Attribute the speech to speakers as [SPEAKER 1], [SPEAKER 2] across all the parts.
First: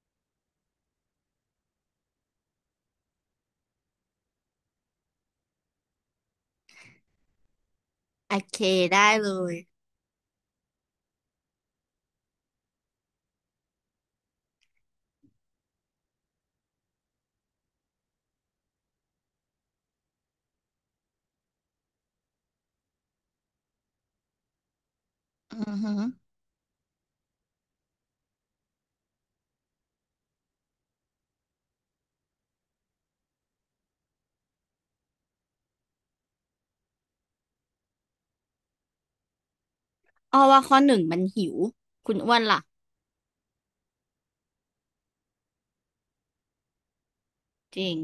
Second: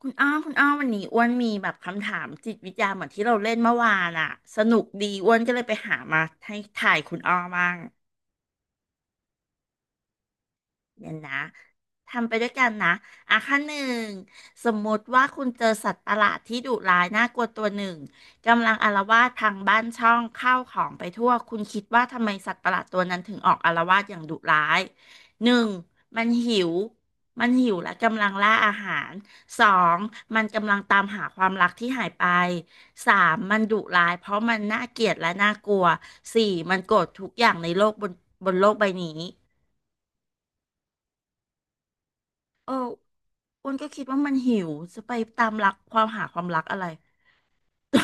[SPEAKER 1] คุณอ้อคุณอ้อวันนี้อ้วนมีแบบคำถามจิตวิทยาเหมือนที่เราเล่นเมื่อวานอะสนุกดีอ้วนก็เลยไปหามาให้ถ่ายคุณอ้อบ้าง
[SPEAKER 2] โอเคได้เลย
[SPEAKER 1] เดี๋ยวนะทำไปด้วยกันนะอ่ะขั้นหนึ่งสมมติว่าคุณเจอสัตว์ประหลาดที่ดุร้ายน่ากลัวตัวหนึ่งกำลังอาละวาดทางบ้านช่องข้าวของไปทั่วคุณคิดว่าทำไมสัตว์ประหลาดตัวนั้นถึงออกอาละวาดอย่างดุร้ายห
[SPEAKER 2] อื
[SPEAKER 1] นึ่ง
[SPEAKER 2] อห
[SPEAKER 1] มันหิวมันหิวและกำลังล่าอาหารสองมันกำลังตามหาความรักที่หายไปสามมันดุร้ายเพราะมันน่าเกลียดและน่ากลัวสี่มันโกรธทุกอย่างในโลกบนบนโลกใบนี้
[SPEAKER 2] อ้อว่าข้อหนึ่งมันหิว คุณอ้วนล่ะ
[SPEAKER 1] เอออ้วนก็คิดว่ามันหิวจะไปตามรักความหาความรักอะไร
[SPEAKER 2] จริง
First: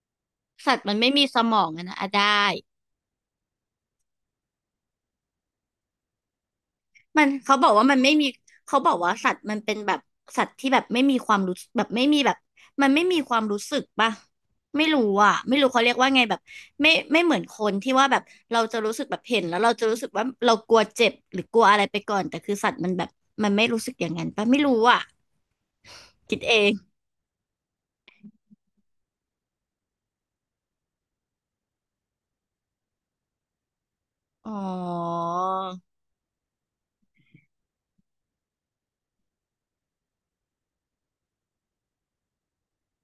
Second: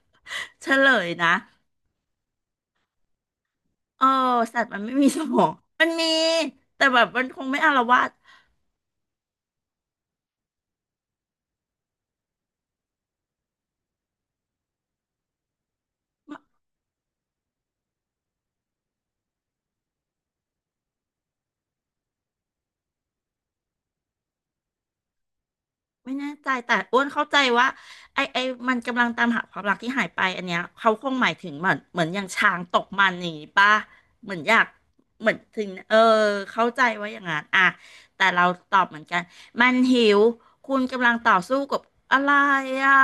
[SPEAKER 1] เฉ
[SPEAKER 2] สัตว์
[SPEAKER 1] ล
[SPEAKER 2] มัน
[SPEAKER 1] ย
[SPEAKER 2] ไม่มี
[SPEAKER 1] นะ
[SPEAKER 2] สมองอะนะอ่ะได้
[SPEAKER 1] เออสัตว์มันไม่มีสมองมันมีแต่แบบมั
[SPEAKER 2] มั
[SPEAKER 1] น
[SPEAKER 2] น
[SPEAKER 1] คง
[SPEAKER 2] เขา
[SPEAKER 1] ไม่
[SPEAKER 2] บอ
[SPEAKER 1] อา
[SPEAKER 2] ก
[SPEAKER 1] ละ
[SPEAKER 2] ว่ามัน
[SPEAKER 1] วา
[SPEAKER 2] ไม่
[SPEAKER 1] ด
[SPEAKER 2] มีเขาบอกว่าสัตว์มันเป็นแบบสัตว์ที่แบบไม่มีความรู้แบบไม่มีแบบมันไม่มีความรู้สึกป่ะไม่รู้อ่ะไม่รู้เขาเรียกว่าไงแบบไม่เหมือนคนที่ว่าแบบเราจะรู้สึกแบบเห็นแล้วเราจะรู้สึกว่าเรากลัวเจ็บหรือกลัวอะไรไปก่อนแต่คือสัตว์มันแบบมันไม่รู้สึกอย่างนั้นป่ะไม่รู้อ่ะ
[SPEAKER 1] ไม่แน่
[SPEAKER 2] คิด
[SPEAKER 1] ใจ
[SPEAKER 2] เอง
[SPEAKER 1] แต่อ้วนเข้าใจว่าไอไอมันกำลังตามหาความรักที่หายไปอันเนี้ยเขาคงหมายถึงเหมือนอย่างช้างตกมันอนี้ป่ะเหมือน
[SPEAKER 2] อ๋อ
[SPEAKER 1] อยากเหมือนถึงเออเข้าใจว่าอย่างนั้นอ่ะแต่เราตอบเหมือนกันมันหิวคุณกำลังต่อสู้กับอะไรอ่ะ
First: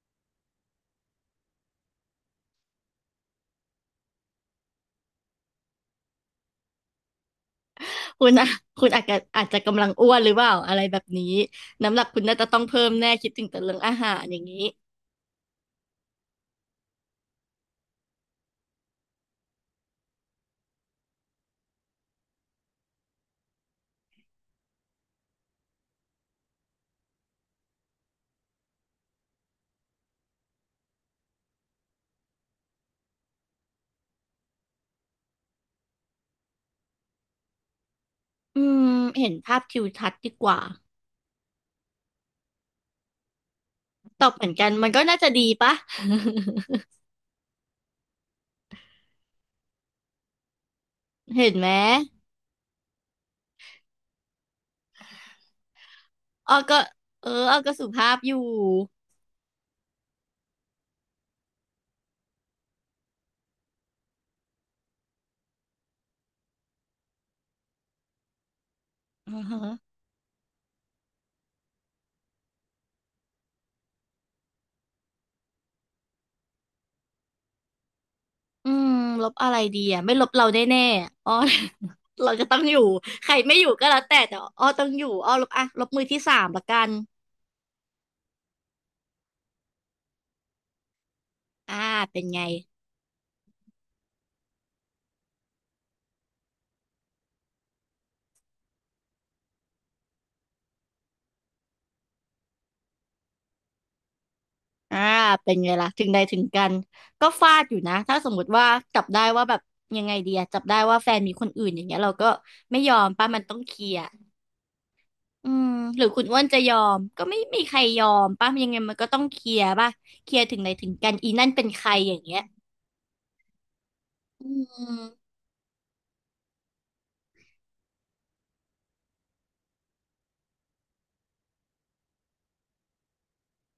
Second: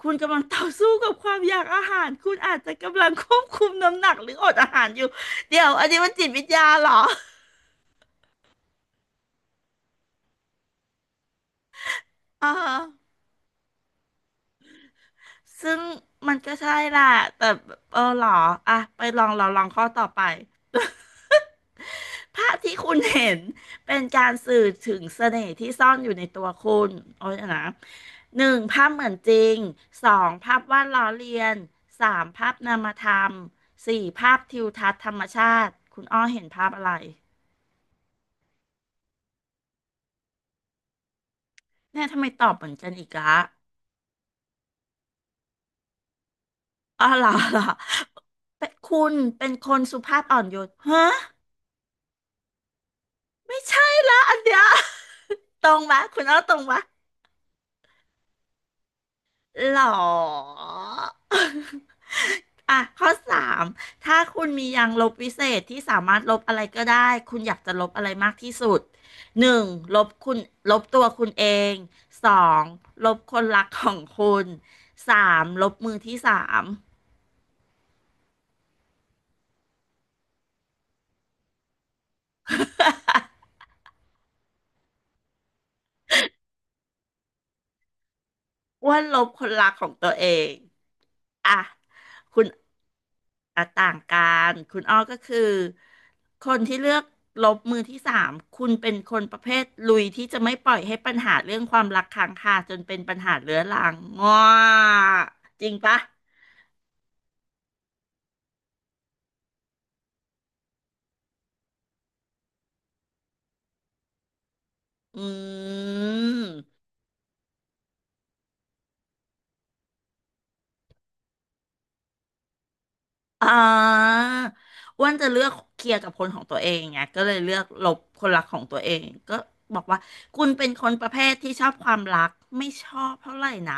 [SPEAKER 1] คุณกำลังต่อสู้กับความอยากอาหารคุณอาจจะกำลังควบคุมน้ำหนักหรืออดอาหารอยู่เดี๋ยวอันนี้มันจิตวิทยาเหรอ
[SPEAKER 2] คุณอะคุณอาจจะกำลังอ้วนหรือเปล่าอะไรแบบนี้ น้ำหนักคุณน่าจะ
[SPEAKER 1] อ่า
[SPEAKER 2] ต้องเพิ่มแน่คิดถึงแต่เรื่องอาหารอย่างนี้
[SPEAKER 1] ซึ่งมันก็ใช่แหละแต่เออหรออ่ะไปลองเราลองข้อต่อไปภาพที่คุณเห็นเป็นการสื่อถึงเสน่ห์ที่ซ่อนอยู่ในตัวคุณโอ้ยนะหนึ่งภาพเหมือนจริงสองภาพวาดล้อเลียนสามภาพนามธรรมสี่ภาพทิวทัศน์ธรรมชาติคุณอ้อเห็นภาพอะไร
[SPEAKER 2] อืมเห็นภาพทิวทัศน์ดีกว่า
[SPEAKER 1] เนี่ยทำไมตอบเหมือนกันอีกละ
[SPEAKER 2] ตอบเหมือนกันมันก็น่าจะดีปะ
[SPEAKER 1] อ๋อเหรอเป็นเป็นคนสุภาพอ่อนโยนฮะ
[SPEAKER 2] เห็นไหม
[SPEAKER 1] ไม่ใช่ละอันเดีย วตรงไหมคุณเอาต
[SPEAKER 2] อ้อ
[SPEAKER 1] รงไหม
[SPEAKER 2] ก็เอออ้อก็สุภาพอยู่
[SPEAKER 1] หรออ่ะข้อสามถ้าคุณมียางลบวิเศษที่สามารถลบอะไรก็ได้ คุณอยากจะลบอะไรมากที่สุด
[SPEAKER 2] อือ
[SPEAKER 1] ห
[SPEAKER 2] ฮะ
[SPEAKER 1] นึ่งลบคุณลบตัวคุณเองสองลบคนรักของคุณสามลบมือที่สาม
[SPEAKER 2] อืมลบอะไรดีอะไม่ลบเราแน่ๆอะอ้อ เราจะต้องอยู่ ใครไม่อยู่ก็แล้วแต่แต่อ้อต้องอยู่อ้อลบอ่ะลบมือที่สามละกัน
[SPEAKER 1] อ้ว่าลบคนรักของตัวเองอ่ะ
[SPEAKER 2] อ่าเป็นไง
[SPEAKER 1] คุณ อ่ะต่างกันคุณอ้อก็คือคนที่เลือกลบมือที่สาม คุณเป็นคนประเภทลุยที่จะไม่ปล่อยให้ปัญหาเรื่องความรักค้างคาจนเป็นปัญหาเรื้อรังง้อ
[SPEAKER 2] อ่าเป็น
[SPEAKER 1] จ
[SPEAKER 2] ไง
[SPEAKER 1] ริง
[SPEAKER 2] ล่ะ
[SPEAKER 1] ปะ
[SPEAKER 2] ถึงใดถึงกันก็ฟาดอยู่นะถ้าสมมติว่าจับได้ว่าแบบยังไงดีอะจับได้ว่าแฟนมีคนอื่นอย่างเงี้ยเราก็ไม่ยอมป้ามันต้องเคลียร์
[SPEAKER 1] อ
[SPEAKER 2] อืม
[SPEAKER 1] ื
[SPEAKER 2] หรือคุณอ้วนจะ
[SPEAKER 1] ม
[SPEAKER 2] ยอมก็ไม่มีใครยอมป้ายังไงมันก็ต้องเคลียร์ป่ะเคลียร์ถึงใดถึงกันอีนั่นเป็นใครอย่างเงี้ย
[SPEAKER 1] อ่า
[SPEAKER 2] อืม
[SPEAKER 1] อ้วนจะเลือกเคลียร์กับคนของตัวเองไงก็เลยเลือกลบคนรักของตัวเองก็บอกว่าคุณเป็นคนประเภทที่ชอบความรักไม่ชอบเท่าไหร่นะ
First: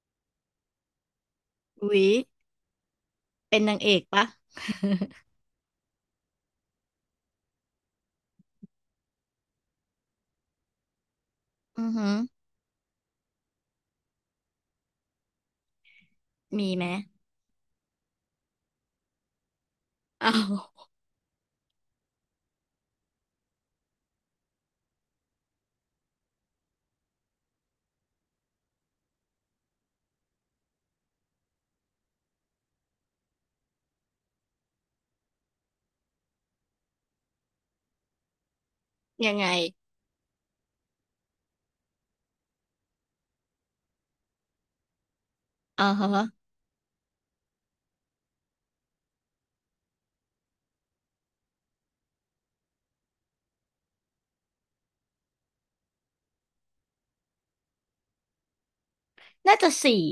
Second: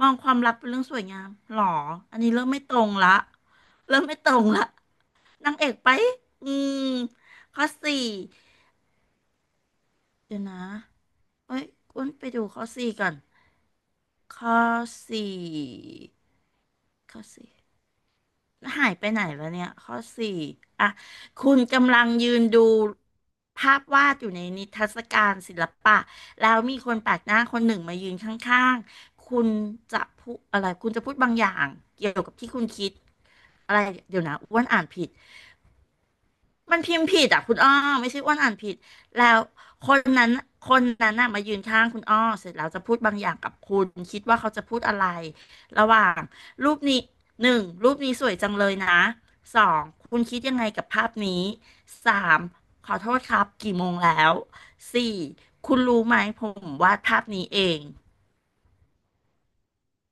[SPEAKER 1] มองความรักเป็นเรื่องสวยงามหรอ
[SPEAKER 2] อุ๊ย
[SPEAKER 1] อันนี้เริ่มไม่ตรงละ
[SPEAKER 2] เป็นนางเอ
[SPEAKER 1] เริ่
[SPEAKER 2] ก
[SPEAKER 1] มไม่
[SPEAKER 2] ป่ะ
[SPEAKER 1] ตรงละนางเอกไปอืมข้อสี่เดี๋ยวนะเอ้ย
[SPEAKER 2] อือ
[SPEAKER 1] อ้ว
[SPEAKER 2] หื
[SPEAKER 1] น
[SPEAKER 2] อ
[SPEAKER 1] ไปดูข้อสี่ก่อนข้อสี่
[SPEAKER 2] มีไหม
[SPEAKER 1] ข้อสี่ หายไปไหนวะเนี่ยข้อ
[SPEAKER 2] อ้า
[SPEAKER 1] สี่
[SPEAKER 2] ว
[SPEAKER 1] อ่ะคุณกำลังยืนดูภาพวาดอยู่ในนิทรรศการศิลปะแล้วมีคนแปลกหน้าคนหนึ่งมายืนข้างๆคุณจะพูดอะไรคุณจะพูดบางอย่างเกี่ยวกับที่คุณคิดอะไรเดี๋ยวนะอ้วนอ่านผิด มันพิมพ์ผิดอ่ะคุณอ้อไม่ใช่อ้วนอ่านผิด
[SPEAKER 2] ยั
[SPEAKER 1] แล้
[SPEAKER 2] ง
[SPEAKER 1] ว
[SPEAKER 2] ไง
[SPEAKER 1] คนนั้นคนนั้นน่ะมายืนข้างคุณอ้อเสร็จแล้วจะพูดบางอย่างกับคุณคิดว่าเขาจะพูดอะไร
[SPEAKER 2] อ่า
[SPEAKER 1] ระห
[SPEAKER 2] ฮะ
[SPEAKER 1] ว่างรูปนี้หนึ่งรูปนี้สวยจังเลยนะสองคุณคิดยังไงกับภาพนี้สามขอโทษครับกี่โมงแล้วสี่คุณรู้ไหมผมวาดภาพนี้เอง
[SPEAKER 2] น่าจะสี่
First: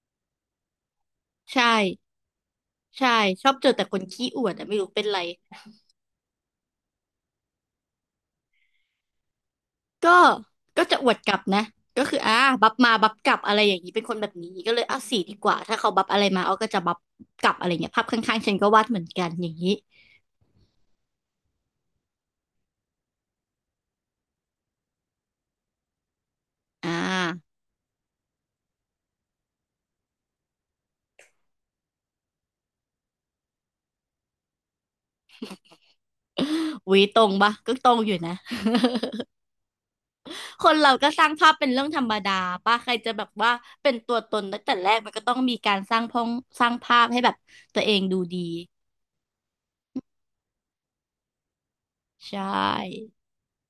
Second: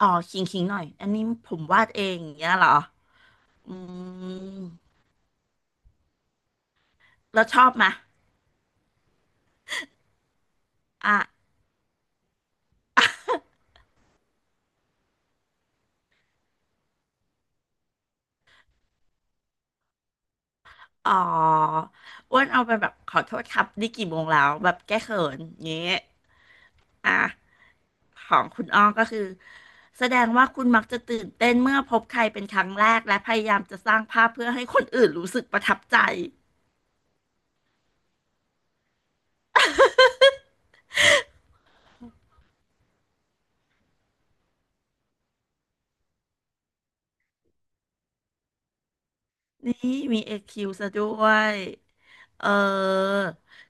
[SPEAKER 1] อ๋อคิงหน่อยอันนี้ผม
[SPEAKER 2] ใช่
[SPEAKER 1] วาดเองอย่างเงี้ยเหรอ
[SPEAKER 2] ใช่ชอบเจ
[SPEAKER 1] อื
[SPEAKER 2] อแต่คนขี้อวด
[SPEAKER 1] ม
[SPEAKER 2] อะไม่รู้เป็นไร
[SPEAKER 1] แล้วชอบไหมย
[SPEAKER 2] ก็ก็จะอว
[SPEAKER 1] อ่ะ
[SPEAKER 2] ดกลับนะ ก็คืออ่าบัฟมา บัฟกลับอะไรอย่างนี้เป็นคนแบบนี้ ก็เลยเอาสีดีกว่า ถ้าเขาบัฟอะไรมาเอาก็จะบัฟกลับอะไรเงี้ย ภาพข้างๆฉันก็วาดเหมือนกัน อย่างนี้
[SPEAKER 1] อ๋ออ้วนเอาไปแบบขอโทษครับนี่กี่โมงแล้วแบบแก้เขินเงี้ย
[SPEAKER 2] อ่า
[SPEAKER 1] อ่ะของคุณอ้อก็คือแสดงว่าคุณมักจะตื่นเต้นเมื่อพบใครเป็นครั้งแรกและพยายามจะสร้างภาพเพื่อให้คนอื่นรู้สึกประทับใจ
[SPEAKER 2] วีตรงปะก็ตรงอยู่นะ คนเราก็สร้างภาพเป็นเรื่องธรรมดาป่ะใครจะแบบว่า เป็นตัวตนตั้งแต่แรกมันก็ต้องมีการสร้างพองสร้างภาพให้แบบตัวเองดูดี
[SPEAKER 1] นี่มีเอคิวซะด้วย
[SPEAKER 2] ใช
[SPEAKER 1] เออ
[SPEAKER 2] ่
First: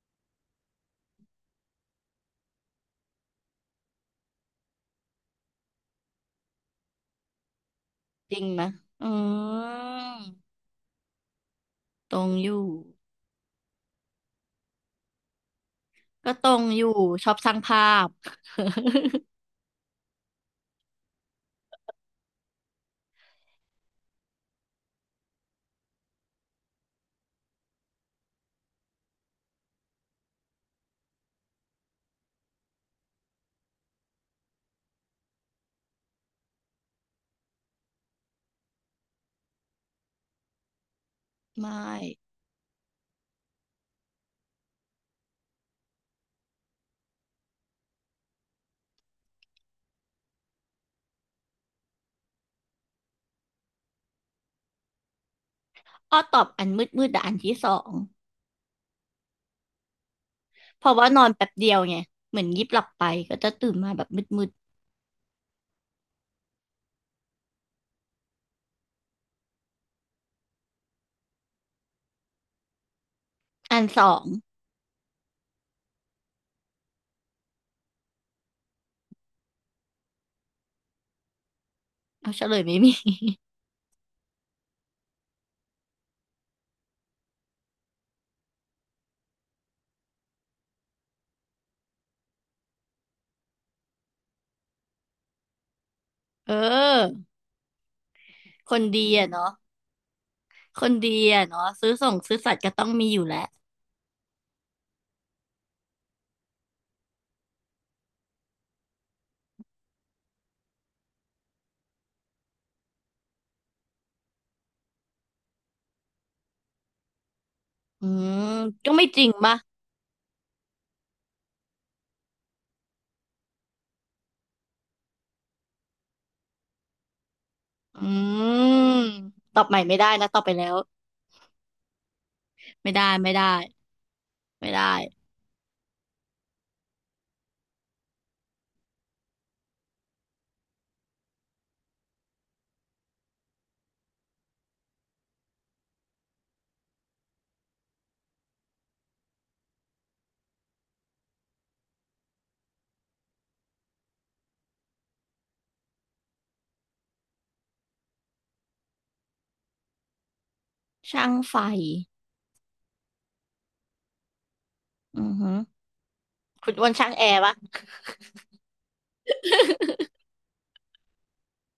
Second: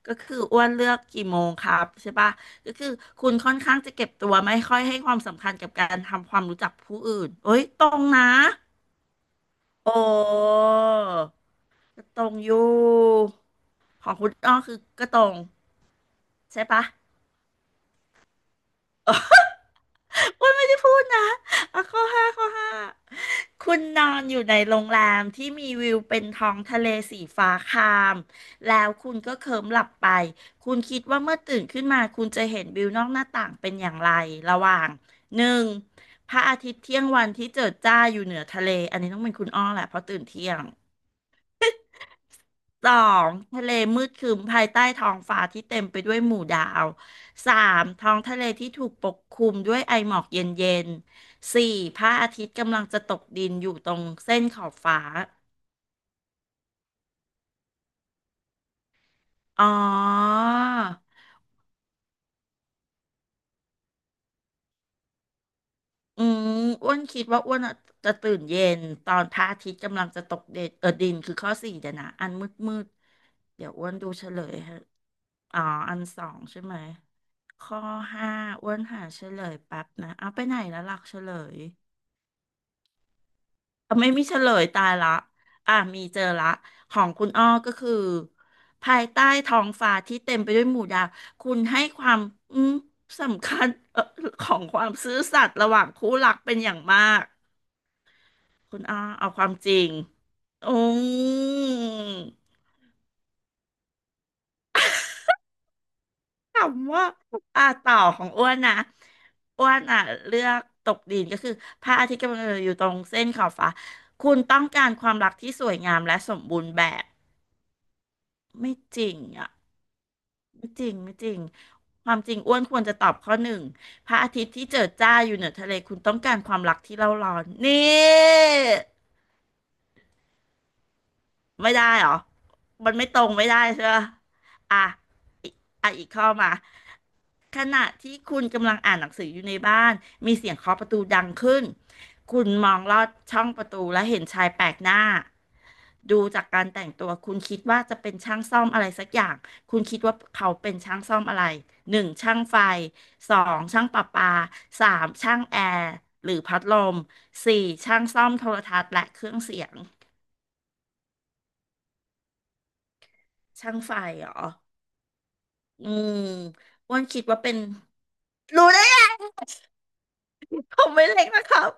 [SPEAKER 1] ก็คืออ้วนเลือกกี่โมงครับใช่ปะก็คือคุณค่อนข้างจะเก็บตัวไม่ค่อยให้ความสำคัญกับการทำความรู้จักผู้อื่นเอ้ยตรงนะ
[SPEAKER 2] จริงไหมะอื
[SPEAKER 1] โอ
[SPEAKER 2] ม
[SPEAKER 1] ้ก็
[SPEAKER 2] ต
[SPEAKER 1] ต
[SPEAKER 2] ร
[SPEAKER 1] ร
[SPEAKER 2] ง
[SPEAKER 1] ง
[SPEAKER 2] อ
[SPEAKER 1] อยู่
[SPEAKER 2] ยู่
[SPEAKER 1] ของคุณอ้อคือก็ตรง
[SPEAKER 2] ก็ตร
[SPEAKER 1] ใช่
[SPEAKER 2] งอ
[SPEAKER 1] ปะ
[SPEAKER 2] ยู่ชอบสร้างภาพ
[SPEAKER 1] อ้วนไม่ได้พูดนะอ่ะข้อห้าคุณนอนอยู่ในโรงแรมที่มีวิวเป็นท้องทะเลสีฟ้าครามแล้วคุณก็เคลิ้มหลับไปคุณคิดว่าเมื่อตื่นขึ้นมาคุณจะเห็นวิวนอกหน้าต่างเป็นอย่างไรระหว่างหนึ่งพระอาทิตย์เที่ยงวันที่เจิดจ้าอยู่เหนือทะเลอันนี้ต้องเป็นคุณอ้อแหละเพราะตื่นเที่ยง
[SPEAKER 2] ไม่
[SPEAKER 1] สองทะเลมืดครึ้มภายใต้ท้องฟ้าที่เต็มไปด้วยหมู่ดาวสามท้องทะเลที่ถูกปกคลุมด้วยไอหมอกเย็นๆสี่พระอาทิตย์กำลังจะตกดินอยู่ตรงเส้นขอบฟ้า
[SPEAKER 2] อ้อตอบอันมืดมืดแต่อันที่สอง
[SPEAKER 1] อ๋อ
[SPEAKER 2] เพราะว่านอนแป๊บเดียวไงเหมือนยิบหลับไปก็จะตื่นมาแบบมืดมืด
[SPEAKER 1] อืมอ้วนคิดว่าอ้วนอะจะตื่นเย็นตอนพระอาทิตย์กำลังจะตกเดดเออดินคือข้อสี่เดี๋ยวนะอันมืดมืดเดี๋ยว
[SPEAKER 2] อัน
[SPEAKER 1] อ้วน
[SPEAKER 2] ส
[SPEAKER 1] ดู
[SPEAKER 2] อง
[SPEAKER 1] เฉลยให้อ๋ออันสองใช่ไหมข้อห้าอ้วนหาเฉลยแป๊บนะเอาไปไหนแล้วหลักเฉลย
[SPEAKER 2] เอาเฉลยไม่มี
[SPEAKER 1] เอาไม่มีเฉลยตายละอ่ะมีเจอละของคุณอ้อก็คือภายใต้ท้องฟ้าที่เต็มไปด้วยหมู่ดาวคุณให้ความอืมสำคัญของความซื่อสัตย์ระหว่างคู่รัก
[SPEAKER 2] เ
[SPEAKER 1] เป็นอย่างมา
[SPEAKER 2] อ
[SPEAKER 1] ก
[SPEAKER 2] อค
[SPEAKER 1] คุ
[SPEAKER 2] น
[SPEAKER 1] ณอ้อ
[SPEAKER 2] ดีอะ
[SPEAKER 1] เอาควา
[SPEAKER 2] เนาะ
[SPEAKER 1] มจริงอื
[SPEAKER 2] คนดีอะเนาะซื้อส่
[SPEAKER 1] ม
[SPEAKER 2] งซื้อสัตย์ก็ต้องมีอยู่แหละ
[SPEAKER 1] ถามว่าต่อของอ้วนนะอ้วนอ่ะเลือกตกดินก็คือพระอาทิตย์กำลังอยู่ตรงเส้นขอบฟ้าคุณต้องการความรักที่สวยงามและสมบูรณ์แบบ
[SPEAKER 2] อืม
[SPEAKER 1] ไม่
[SPEAKER 2] ก็
[SPEAKER 1] จ
[SPEAKER 2] ไม่
[SPEAKER 1] ริง
[SPEAKER 2] จริง
[SPEAKER 1] อ่ะ
[SPEAKER 2] ปะ
[SPEAKER 1] ไม่จริงไม่จริงความจริงอ้วนควรจะตอบข้อหนึ่งพระอาทิตย์ที่เจิดจ้าอยู่เหนือทะเลคุณต้องการความรักที่เร่าร้อนนี่
[SPEAKER 2] อืมตอบใหม่ไม่ได้นะตอบไปแล้ว
[SPEAKER 1] ไม่ได้เหรอ
[SPEAKER 2] ไม่
[SPEAKER 1] มัน
[SPEAKER 2] ได้
[SPEAKER 1] ไม่ตร
[SPEAKER 2] ไม่
[SPEAKER 1] ง
[SPEAKER 2] ได้
[SPEAKER 1] ไม่ได้ใช่ปะ
[SPEAKER 2] ไม่
[SPEAKER 1] อ่ะ
[SPEAKER 2] ได้
[SPEAKER 1] อีกอ่ะอีกข้อมาขณะที่คุณกำลังอ่านหนังสืออยู่ในบ้านมีเสียงเคาะประตูดังขึ้น คุณมองลอดช่องประตูและเห็นชายแปลกหน้าดูจากการแต่งตัวคุณคิดว่าจะเป็นช่างซ่อมอะไรสักอย่างคุณคิดว่าเขาเป็นช่างซ่อมอะไรหนึ่งช่างไฟสองช่างประปาสามช่างแอร์หรือพัดลมสี่ช่างซ่อมโทรทัศน์และเครื่องเสียง
[SPEAKER 2] ช่างไฟ
[SPEAKER 1] ช่างไฟเหรอ
[SPEAKER 2] อือฮึ
[SPEAKER 1] อืม
[SPEAKER 2] คุณอ้วน
[SPEAKER 1] อ้วน
[SPEAKER 2] ช่าง
[SPEAKER 1] คิ
[SPEAKER 2] แอ
[SPEAKER 1] ดว่า
[SPEAKER 2] ร์
[SPEAKER 1] เป็
[SPEAKER 2] ปะ
[SPEAKER 1] นรู้ได้ไงผมไม่เล็กนะครับ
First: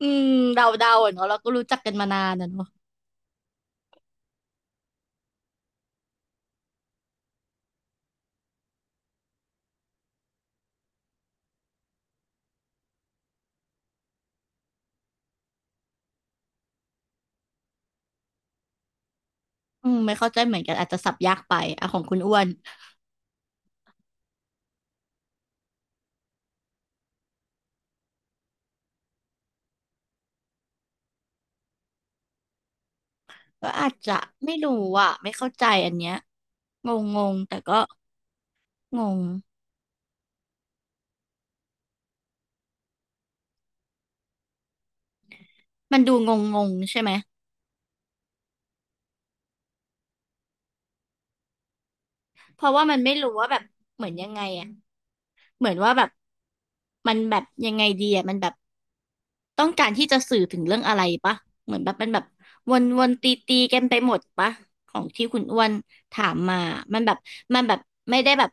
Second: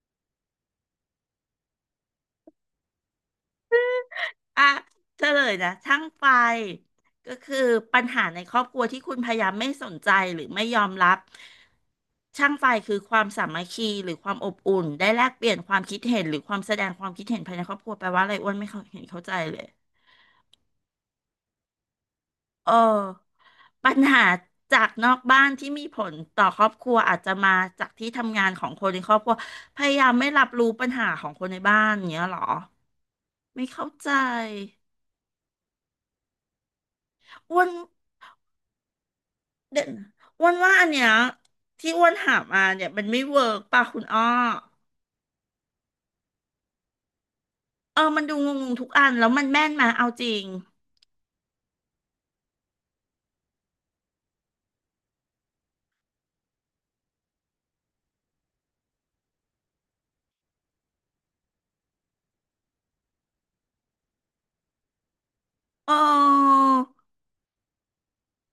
[SPEAKER 2] อืมเดาอะเนาะเราก็รู้จักกันมานานอะเนาะ
[SPEAKER 1] อ่ะเฉลยนะช่างไฟก็คือปัญหาในครอบครัวที่คุณพยายามไม่สนใจหรือไม่ยอมรับ ช่างไฟคือความสามัคคีหรือความอบอุ่นได้แลกเปลี่ยนความคิดเห็นหรือความแสดงความคิดเห็นภายในครอบครัวแปลว่าอะไรอ้วนไม่เข้าเห็นเข้าใจเลย
[SPEAKER 2] อืมไม่เข้าใจเหมือนกันอาจจะสับยากไปอ่ะของคุณอ้วน
[SPEAKER 1] เออปัญหาจากนอกบ้านที่มีผลต่อครอบครัวอาจจะมาจากที่ทำงานของคนในครอบครัวพยายามไม่รับรู้ปัญหาของคนในบ้านอย่างเงี้ยเหรอ ไม่
[SPEAKER 2] ก็อา
[SPEAKER 1] เข้า
[SPEAKER 2] จ
[SPEAKER 1] ใจ
[SPEAKER 2] จะไม่รู้อ่ะไม่เข้าใจอันเนี้ยงงงงแต่
[SPEAKER 1] อ้วน
[SPEAKER 2] ก็งง
[SPEAKER 1] เด่นอ้วนว่าอันเนี้ยที่อ้วนหามาเนี่ยมันไม่เวิร์กป่ะคุณอ้อ
[SPEAKER 2] มันดูงงงงใช่ไหม
[SPEAKER 1] เออมันดูงงๆทุกอันแล้วมันแม่นมาเอาจริง
[SPEAKER 2] เพราะว่ามันไม่รู้ว่าแบบเหมือนยังไงอ่ะ เหมือนว่าแบบมันแบบยังไงดีอ่ะมันแบบต้องการที่จะสื่อถึงเรื่องอะไรปะเหมือนแบบมันแบบวนวนตีตีกันไปหมดปะของที่คุณอ้วน
[SPEAKER 1] เ
[SPEAKER 2] ถามมา
[SPEAKER 1] ออ
[SPEAKER 2] มันแบบมันแบบไม่ได้แบบ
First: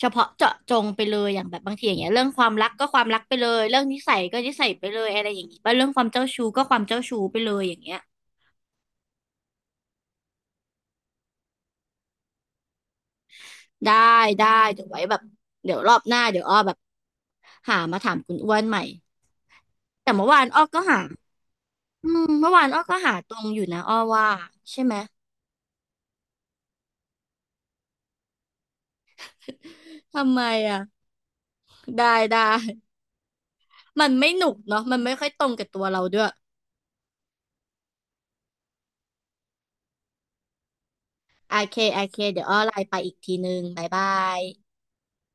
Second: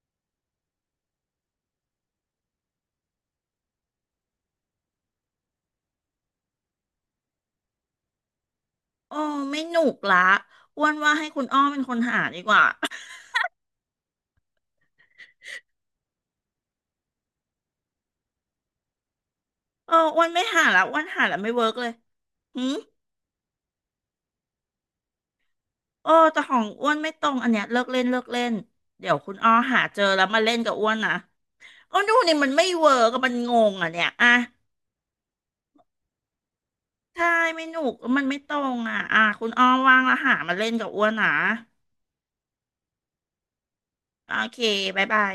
[SPEAKER 2] เฉพาะเจาะจงไปเลยอย่างแบบบางทีอย่างเงี้ยเรื่องความรักก็ความรักไปเลยเรื่องนิสัยก็นิสัยไปเลยอะไรอย่างงี้ปะเรื่องความเจ้าชู้ก็ความเจ้าชู้ไปเลยอย่างเงี้ย
[SPEAKER 1] เออไม่หนุกละอ้วนว่าให้คุณอ้อเป็นคนหาดีกว่า
[SPEAKER 2] ได้ได้เดี๋ยวไว้แบบเดี๋ยวรอบหน้าเดี๋ยวอ้อแบบหามาถามคุณอ้วนใหม่
[SPEAKER 1] เออ
[SPEAKER 2] แต่
[SPEAKER 1] อ้ว
[SPEAKER 2] เมื่อ
[SPEAKER 1] น
[SPEAKER 2] วา
[SPEAKER 1] ไม่
[SPEAKER 2] นอ้อ
[SPEAKER 1] หา
[SPEAKER 2] ก็
[SPEAKER 1] ละอ้
[SPEAKER 2] หา
[SPEAKER 1] วนหาละไม่เวิร์กเลย
[SPEAKER 2] อืมเมื่อ
[SPEAKER 1] หื
[SPEAKER 2] วาน
[SPEAKER 1] ม
[SPEAKER 2] อ้อก็หาตรงอยู่นะอ้อว่าใช่ไหม
[SPEAKER 1] เออแต่ของอ้วนไม่ตรงอันเนี้ยเลิกเล่นเลิกเล่นเดี๋ยวคุณอ้อหาเจอ แล้ว
[SPEAKER 2] ทำไม
[SPEAKER 1] มาเล่นกับ
[SPEAKER 2] อ่ะ
[SPEAKER 1] อ้วนนะอ้วน
[SPEAKER 2] ได้
[SPEAKER 1] ดูนี่
[SPEAKER 2] ได้
[SPEAKER 1] มันไม่เวิร์กอะมันงงอ่ะ เนี่
[SPEAKER 2] มั
[SPEAKER 1] ย
[SPEAKER 2] นไม่
[SPEAKER 1] อะ
[SPEAKER 2] หนุกเนาะมันไม่ค่อยตรงกับตัวเราด้วย
[SPEAKER 1] ใช่ไม่หนุกมันไม่ตรงอ่ะอ่ะคุณอ้อมว่างแล้วหามาเล่นกับอ้วนนะ
[SPEAKER 2] โอเคโอเคเดี๋ยวอ้อไลน์ไปอีกทีนึงบ๊ายบา
[SPEAKER 1] โอ
[SPEAKER 2] ย
[SPEAKER 1] เคบ๊ายบาย